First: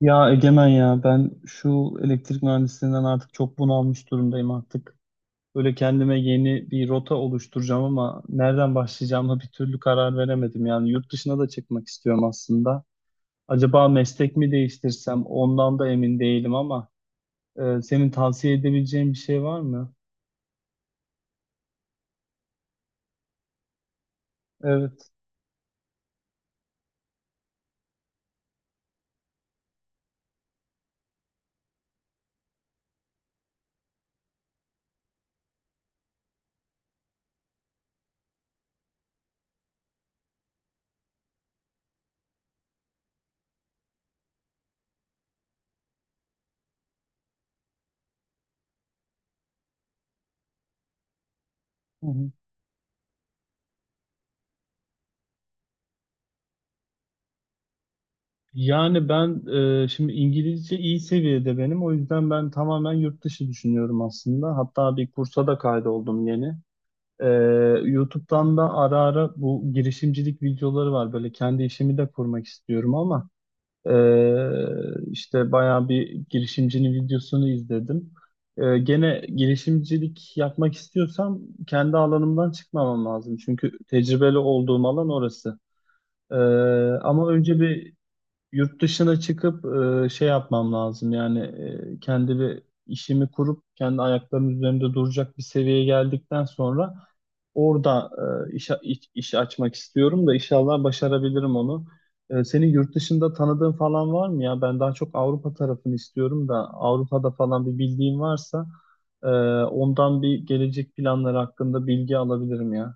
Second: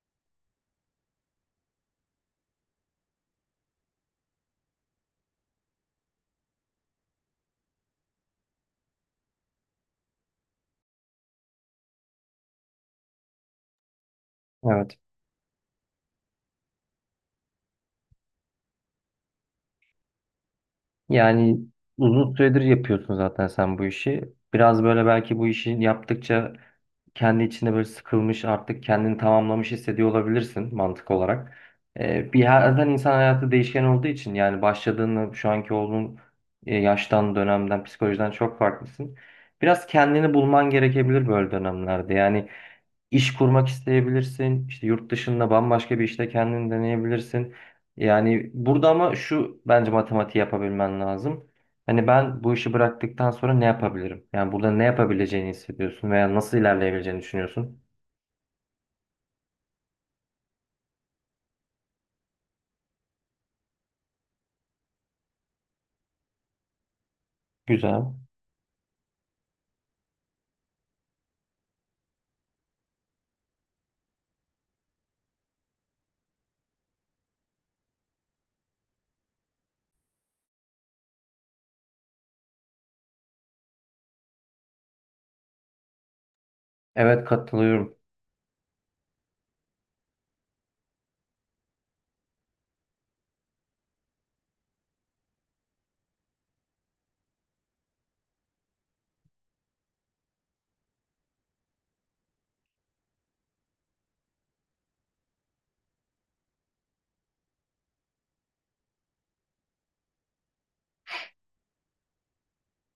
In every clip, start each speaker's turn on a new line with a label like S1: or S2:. S1: Ya Egemen ya ben şu elektrik mühendisliğinden artık çok bunalmış durumdayım artık. Böyle kendime yeni bir rota oluşturacağım ama nereden başlayacağıma bir türlü karar veremedim. Yani yurt dışına da çıkmak istiyorum aslında. Acaba meslek mi
S2: Evet.
S1: değiştirsem ondan da emin değilim ama senin tavsiye edebileceğin bir şey var mı?
S2: Yani uzun süredir yapıyorsun zaten sen bu işi. Biraz böyle
S1: Evet.
S2: belki bu işi yaptıkça kendi içinde böyle sıkılmış artık kendini tamamlamış hissediyor olabilirsin mantık olarak. Zaten insan hayatı değişken olduğu için yani başladığını şu anki olduğun yaştan, dönemden, psikolojiden çok farklısın. Biraz kendini bulman gerekebilir böyle dönemlerde. Yani İş kurmak isteyebilirsin. İşte yurt dışında bambaşka bir işte kendini deneyebilirsin. Yani burada ama şu bence matematiği yapabilmen lazım.
S1: Hı
S2: Hani
S1: hı.
S2: ben bu işi bıraktıktan sonra ne yapabilirim? Yani burada ne yapabileceğini hissediyorsun veya nasıl ilerleyebileceğini düşünüyorsun.
S1: Yani ben şimdi İngilizce iyi seviyede benim. O yüzden ben tamamen yurt dışı düşünüyorum aslında. Hatta bir kursa da kaydoldum yeni. Ee,
S2: Güzel.
S1: YouTube'dan da ara ara bu girişimcilik videoları var. Böyle kendi işimi de kurmak istiyorum ama işte bayağı bir girişimcinin videosunu izledim. Gene girişimcilik yapmak istiyorsam kendi alanımdan çıkmamam lazım. Çünkü tecrübeli olduğum alan orası. Ee,
S2: Evet,
S1: Ama önce bir
S2: katılıyorum.
S1: yurt dışına çıkıp şey yapmam lazım, yani kendi bir işimi kurup kendi ayaklarımın üzerinde duracak bir seviyeye geldikten sonra orada iş açmak istiyorum da inşallah başarabilirim onu. Senin yurt dışında tanıdığın falan var mı ya? Ben daha çok Avrupa tarafını istiyorum da Avrupa'da falan bir bildiğin varsa e, ondan bir gelecek planları hakkında bilgi alabilirim ya.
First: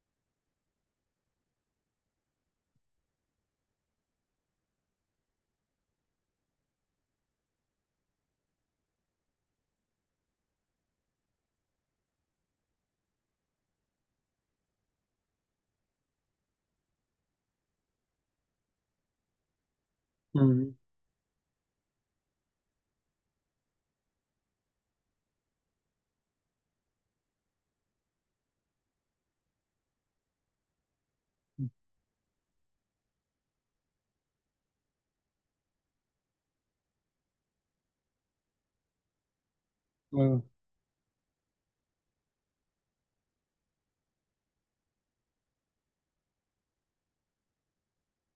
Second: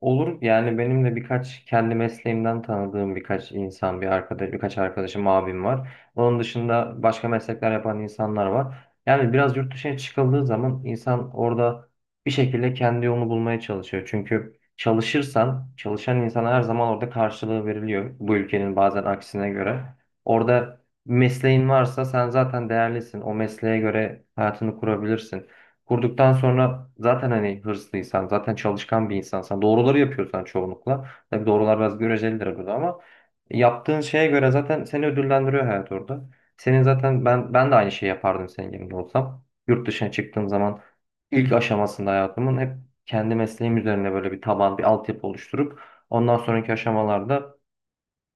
S2: Olur, yani benim de birkaç kendi mesleğimden tanıdığım birkaç insan, bir arkadaş, birkaç arkadaşım, abim var. Onun dışında başka meslekler yapan insanlar var. Yani biraz yurt dışına çıkıldığı zaman insan orada bir şekilde kendi yolunu bulmaya çalışıyor. Çünkü çalışırsan, çalışan insana her zaman orada karşılığı veriliyor. Bu ülkenin bazen aksine göre.
S1: Hı.
S2: Orada mesleğin varsa sen zaten değerlisin. O mesleğe göre hayatını kurabilirsin. Kurduktan sonra zaten hani hırslıysan, zaten çalışkan bir insansan, doğruları yapıyorsan çoğunlukla. Tabii doğrular biraz görecelidir burada ama yaptığın şeye göre zaten seni ödüllendiriyor hayat orada. Senin zaten ben de aynı şeyi yapardım senin yerinde olsam. Yurt dışına
S1: Evet,
S2: çıktığım zaman ilk aşamasında hayatımın hep kendi mesleğim üzerine böyle bir taban, bir altyapı oluşturup ondan sonraki aşamalarda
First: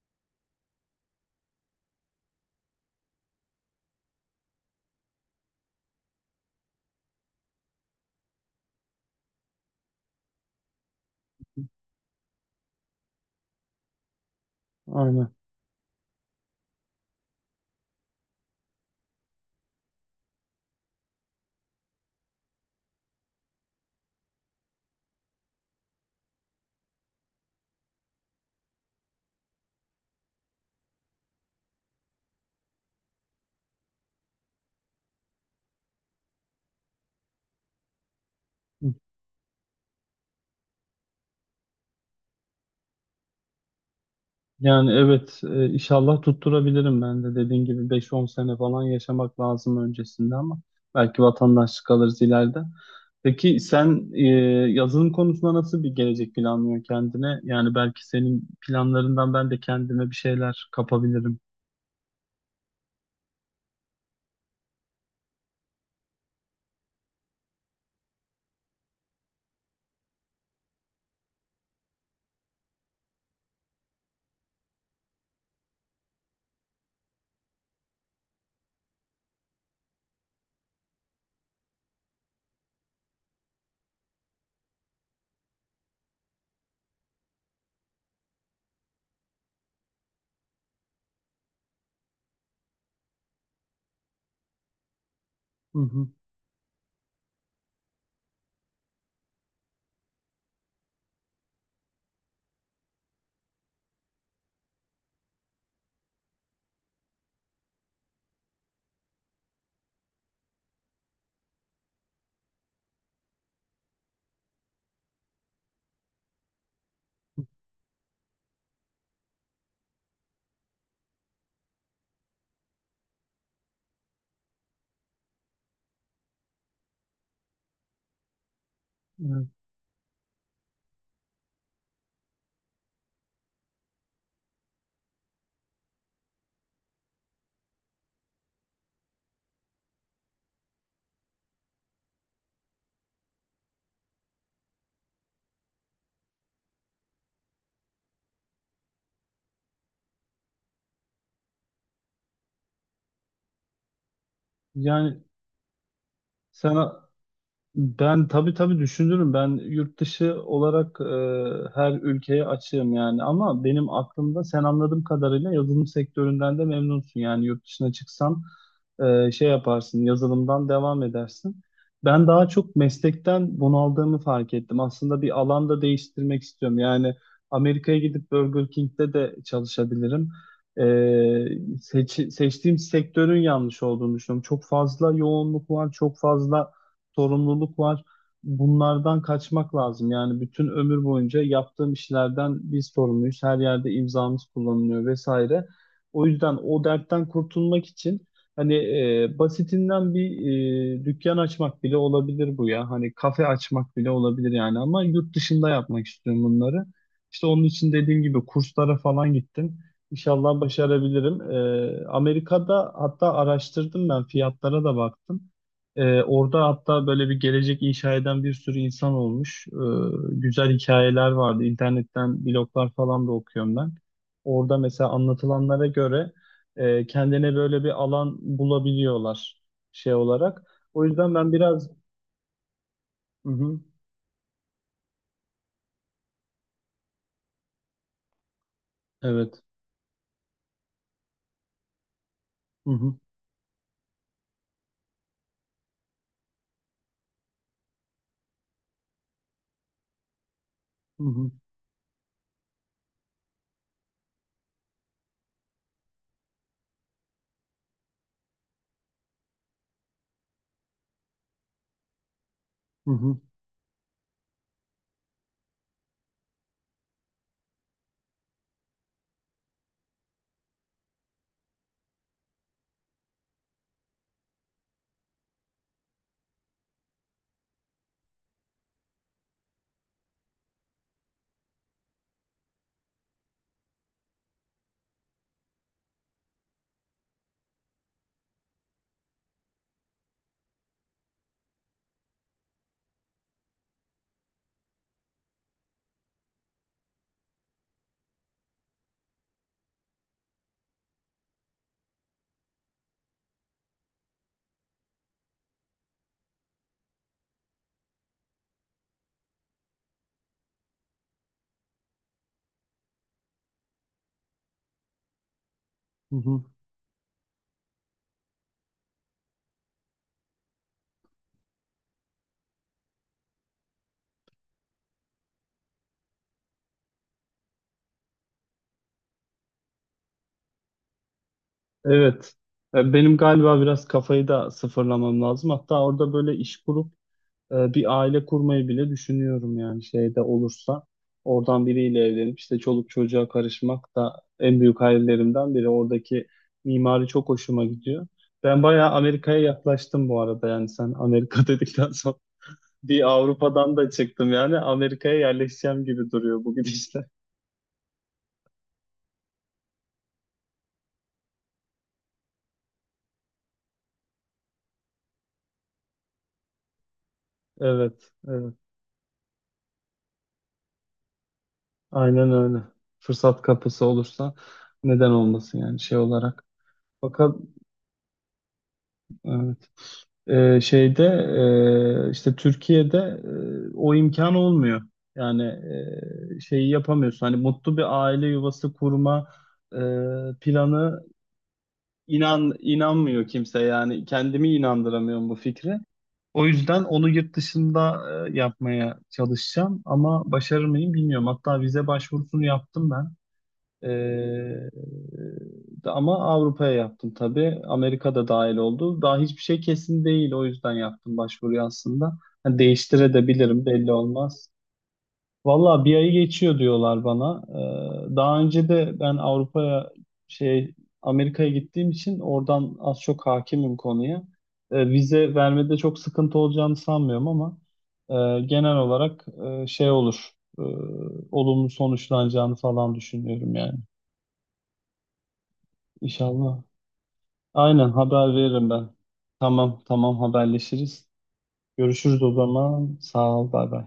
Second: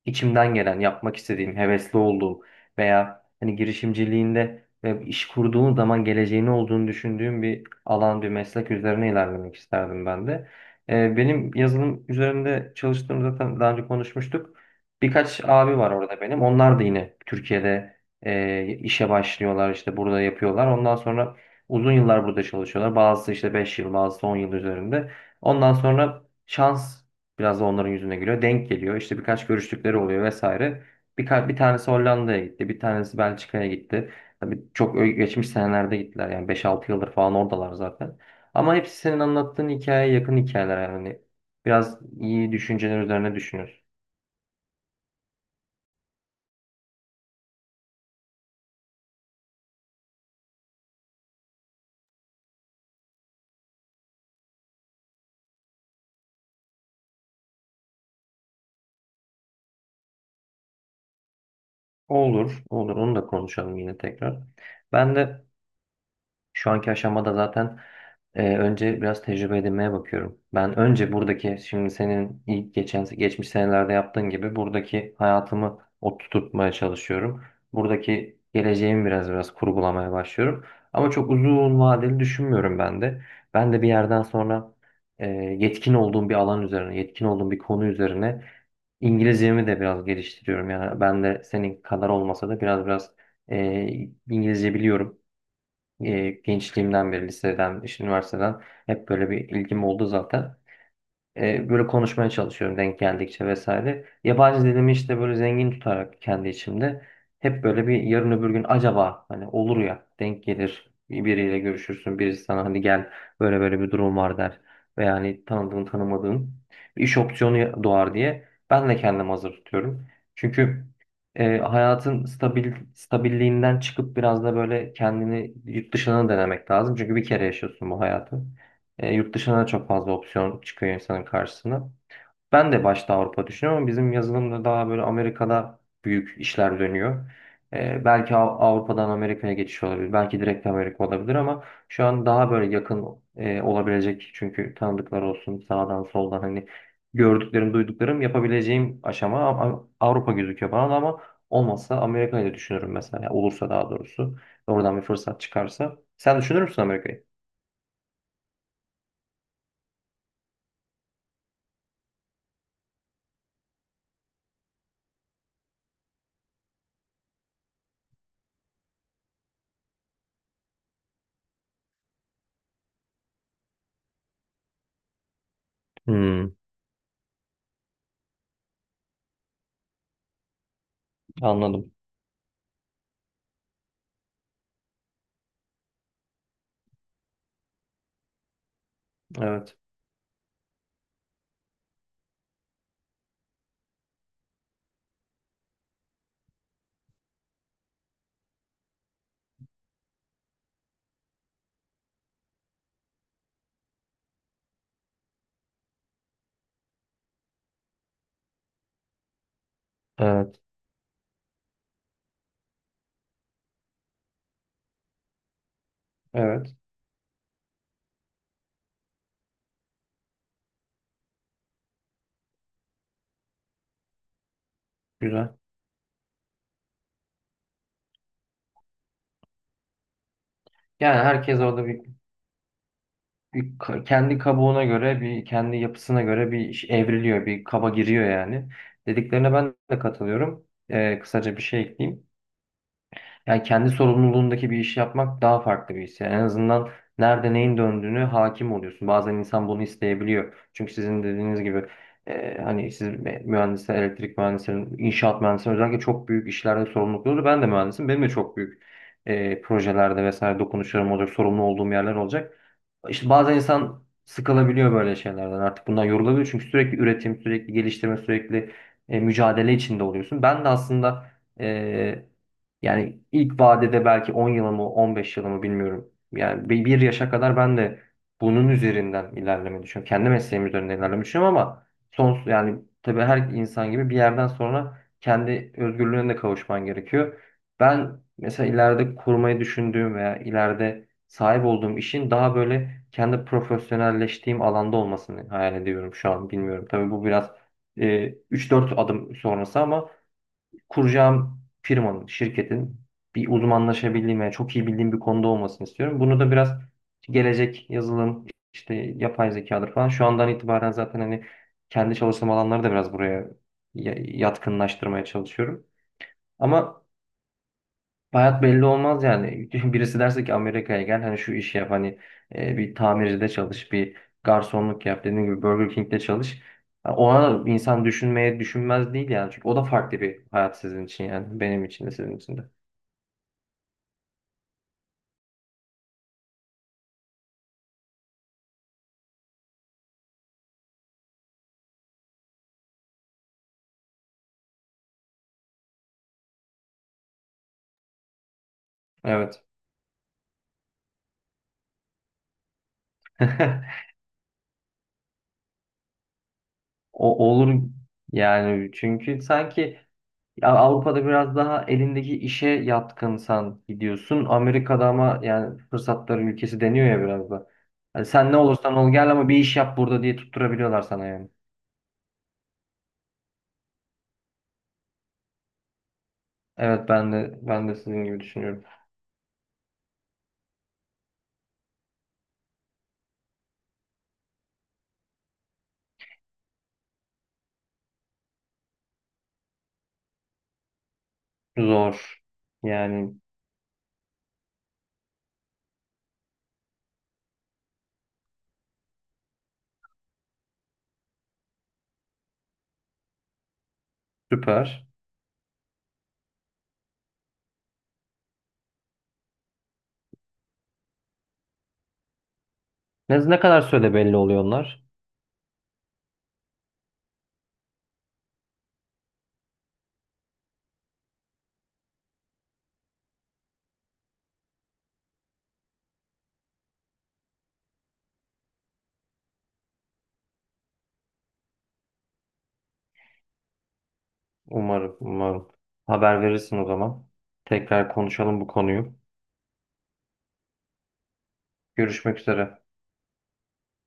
S2: içimden gelen, yapmak istediğim, hevesli olduğum veya hani girişimciliğinde ve iş kurduğun zaman geleceğini olduğunu düşündüğüm bir alan, bir meslek üzerine ilerlemek isterdim ben de. Benim yazılım üzerinde çalıştığım zaten daha önce konuşmuştuk.
S1: aynen.
S2: Birkaç abi var orada benim. Onlar da yine Türkiye'de işe başlıyorlar, işte burada yapıyorlar. Ondan sonra uzun yıllar burada çalışıyorlar. Bazısı işte 5 yıl, bazısı 10 yıl üzerinde. Ondan sonra şans biraz da onların yüzüne gülüyor. Denk geliyor. İşte birkaç görüştükleri oluyor vesaire. Bir tanesi Hollanda'ya gitti. Bir tanesi Belçika'ya gitti. Tabii çok geçmiş senelerde gittiler. Yani beş altı yıldır falan oradalar zaten. Ama hepsi senin anlattığın hikayeye yakın hikayeler yani. Hani biraz iyi düşünceler üzerine düşünüyorsun.
S1: Yani evet, inşallah tutturabilirim, ben de dediğin gibi 5-10 sene falan yaşamak lazım öncesinde ama belki vatandaşlık alırız ileride. Peki sen, yazılım konusunda nasıl bir gelecek planlıyorsun kendine? Yani belki senin planlarından ben de kendime bir şeyler kapabilirim.
S2: Olur, olur. Onu da konuşalım yine tekrar. Ben de şu anki aşamada zaten önce biraz tecrübe edinmeye bakıyorum. Ben önce buradaki şimdi senin ilk geçmiş senelerde yaptığın gibi buradaki hayatımı oturtmaya çalışıyorum. Buradaki geleceğimi biraz kurgulamaya başlıyorum. Ama çok uzun vadeli düşünmüyorum ben de. Ben de bir yerden sonra yetkin olduğum bir alan üzerine, yetkin olduğum bir konu üzerine İngilizcemi de biraz geliştiriyorum. Yani ben de senin kadar olmasa da biraz e, İngilizce biliyorum.
S1: Hı hı.
S2: Gençliğimden beri liseden, işte üniversiteden hep böyle bir ilgim oldu zaten. Böyle konuşmaya çalışıyorum denk geldikçe vesaire. Yabancı dilimi işte böyle zengin tutarak kendi içimde hep böyle bir yarın öbür gün acaba hani olur ya denk gelir biriyle görüşürsün birisi sana hani gel böyle böyle bir durum var der veya hani tanıdığın tanımadığın bir iş opsiyonu doğar diye ben de kendimi hazır tutuyorum. Çünkü hayatın stabilliğinden çıkıp biraz da böyle kendini yurt dışına denemek lazım. Çünkü bir kere yaşıyorsun bu hayatı. E, yurt
S1: Evet.
S2: dışına da çok fazla opsiyon çıkıyor insanın karşısına. Ben de başta Avrupa düşünüyorum ama bizim yazılımda daha böyle Amerika'da büyük işler dönüyor. E, belki Avrupa'dan Amerika'ya geçiş olabilir. Belki direkt Amerika olabilir ama şu an daha böyle yakın olabilecek. Çünkü tanıdıklar olsun sağdan soldan hani gördüklerim, duyduklarım yapabileceğim aşama ama Avrupa gözüküyor bana da ama olmazsa Amerika'yı da düşünürüm mesela. Olursa daha doğrusu. Oradan bir
S1: Yani
S2: fırsat çıkarsa. Sen düşünür
S1: sen
S2: müsün Amerika'yı?
S1: Ben tabii tabii düşünürüm. Ben yurt dışı olarak her ülkeye açığım yani. Ama benim aklımda sen, anladığım kadarıyla, yazılım sektöründen de memnunsun. Yani yurt dışına çıksan şey yaparsın, yazılımdan devam edersin. Ben daha çok meslekten bunaldığımı fark ettim. Aslında bir alanda değiştirmek
S2: Hmm,
S1: istiyorum. Yani Amerika'ya gidip Burger King'de de çalışabilirim. E,
S2: anladım.
S1: Seçtiğim sektörün yanlış olduğunu düşünüyorum. Çok fazla yoğunluk var, çok fazla sorumluluk var. Bunlardan kaçmak
S2: Evet.
S1: lazım. Yani bütün ömür boyunca yaptığım işlerden biz sorumluyuz. Her yerde imzamız kullanılıyor vesaire. O yüzden o dertten kurtulmak için, hani, basitinden bir dükkan açmak bile olabilir bu ya. Hani kafe açmak bile olabilir yani, ama yurt dışında yapmak istiyorum bunları. İşte onun için dediğim gibi kurslara falan gittim. İnşallah
S2: Evet.
S1: başarabilirim. Amerika'da hatta araştırdım ben, fiyatlara da baktım. Orada
S2: Evet.
S1: hatta böyle bir gelecek inşa eden bir sürü insan olmuş. Güzel hikayeler vardı. İnternetten bloglar falan da okuyorum ben. Orada mesela
S2: Güzel.
S1: anlatılanlara göre kendine böyle bir alan bulabiliyorlar şey olarak. O
S2: Yani
S1: yüzden ben
S2: herkes orada
S1: biraz... Hı hı,
S2: kendi kabuğuna göre, bir kendi yapısına göre bir iş evriliyor, bir kaba giriyor yani. Dediklerine
S1: evet.
S2: ben de katılıyorum. Kısaca bir şey ekleyeyim.
S1: Hı hı,
S2: Yani kendi sorumluluğundaki bir işi yapmak daha farklı bir his. Yani en azından nerede neyin döndüğünü hakim oluyorsun. Bazen insan bunu isteyebiliyor. Çünkü sizin
S1: hı hı,
S2: dediğiniz gibi hani siz mühendisler, elektrik mühendislerin, inşaat mühendislerin özellikle çok büyük işlerde sorumlulukları. Ben de mühendisim. Benim de çok büyük projelerde vesaire dokunuşlarım olacak, sorumlu olduğum yerler olacak.
S1: hı
S2: İşte
S1: hı,
S2: bazen insan sıkılabiliyor böyle şeylerden artık bundan yorulabiliyor çünkü sürekli üretim, sürekli geliştirme, sürekli mücadele içinde oluyorsun. Ben de aslında e, yani ilk vadede belki 10 yılımı, 15 yılımı bilmiyorum. Yani bir yaşa kadar ben de bunun üzerinden ilerlemeyi düşünüyorum. Kendi mesleğim üzerinden ilerlemeyi düşünüyorum ama son yani tabii her insan gibi bir yerden sonra kendi özgürlüğüne de kavuşman gerekiyor. Ben mesela ileride kurmayı düşündüğüm veya ileride sahip olduğum işin daha böyle kendi profesyonelleştiğim alanda olmasını hayal ediyorum şu an bilmiyorum. Tabii bu biraz 3-4 adım sonrası ama kuracağım firmanın, şirketin bir uzmanlaşabildiğim ve çok iyi bildiğim bir konuda olmasını istiyorum. Bunu da biraz gelecek yazılım, işte yapay zekadır falan. Şu andan itibaren zaten hani kendi çalışma alanları da biraz buraya yatkınlaştırmaya çalışıyorum.
S1: hı hı.
S2: Ama hayat belli olmaz yani. Birisi derse ki Amerika'ya gel hani şu işi yap hani bir tamircide çalış, bir garsonluk yap dediğim gibi Burger King'de çalış. Ha, ona da insan düşünmeye düşünmez değil yani. Çünkü o da farklı bir hayat sizin için yani. Benim için de sizin
S1: Evet.
S2: için de.
S1: Benim galiba biraz kafayı da sıfırlamam lazım. Hatta orada böyle iş kurup bir aile kurmayı bile düşünüyorum yani, şeyde olursa. Oradan biriyle evlenip işte çoluk çocuğa karışmak da en büyük hayallerimden biri. Oradaki mimari çok hoşuma gidiyor. Ben bayağı Amerika'ya
S2: Evet.
S1: yaklaştım bu arada, yani sen Amerika dedikten sonra bir Avrupa'dan da çıktım, yani Amerika'ya yerleşeceğim gibi duruyor bu gidişle.
S2: O olur yani çünkü sanki ya Avrupa'da biraz daha elindeki işe yatkınsan gidiyorsun. Amerika'da ama yani fırsatların ülkesi deniyor ya biraz da. Hani
S1: Evet,
S2: sen ne
S1: evet.
S2: olursan ol gel ama bir iş yap burada diye tutturabiliyorlar sana yani.
S1: Aynen öyle. Fırsat kapısı olursa neden olmasın yani, şey olarak.
S2: Evet, ben
S1: Fakat
S2: de ben de sizin gibi düşünüyorum.
S1: Evet. Şeyde, işte Türkiye'de o imkan olmuyor. Yani şeyi yapamıyorsun. Hani mutlu bir aile yuvası kurma e, planı,
S2: Zor.
S1: inan
S2: Yani
S1: inanmıyor kimse. Yani kendimi inandıramıyorum bu fikre. O yüzden onu yurt dışında yapmaya çalışacağım, ama başarır mıyım bilmiyorum. Hatta vize başvurusunu yaptım ben. Ee,
S2: süper.
S1: Ama Avrupa'ya yaptım tabii. Amerika da dahil oldu. Daha hiçbir şey kesin değil. O yüzden yaptım başvuruyu aslında. Hani
S2: Ne, ne kadar
S1: değiştirebilirim, belli
S2: süre belli oluyor
S1: olmaz.
S2: onlar?
S1: Valla 1 ayı geçiyor diyorlar bana. Daha önce de ben Avrupa'ya şey Amerika'ya gittiğim için oradan az çok hakimim konuya. Vize vermede çok sıkıntı olacağını sanmıyorum ama genel olarak şey olur, e, olumlu sonuçlanacağını falan düşünüyorum yani.
S2: Umarım, umarım. Haber verirsin
S1: İnşallah.
S2: o zaman.
S1: Aynen,
S2: Tekrar
S1: haber
S2: konuşalım bu
S1: veririm ben.
S2: konuyu.
S1: Tamam, tamam, haberleşiriz.
S2: Görüşmek
S1: Görüşürüz o
S2: üzere.
S1: zaman. Sağ ol, bay bay.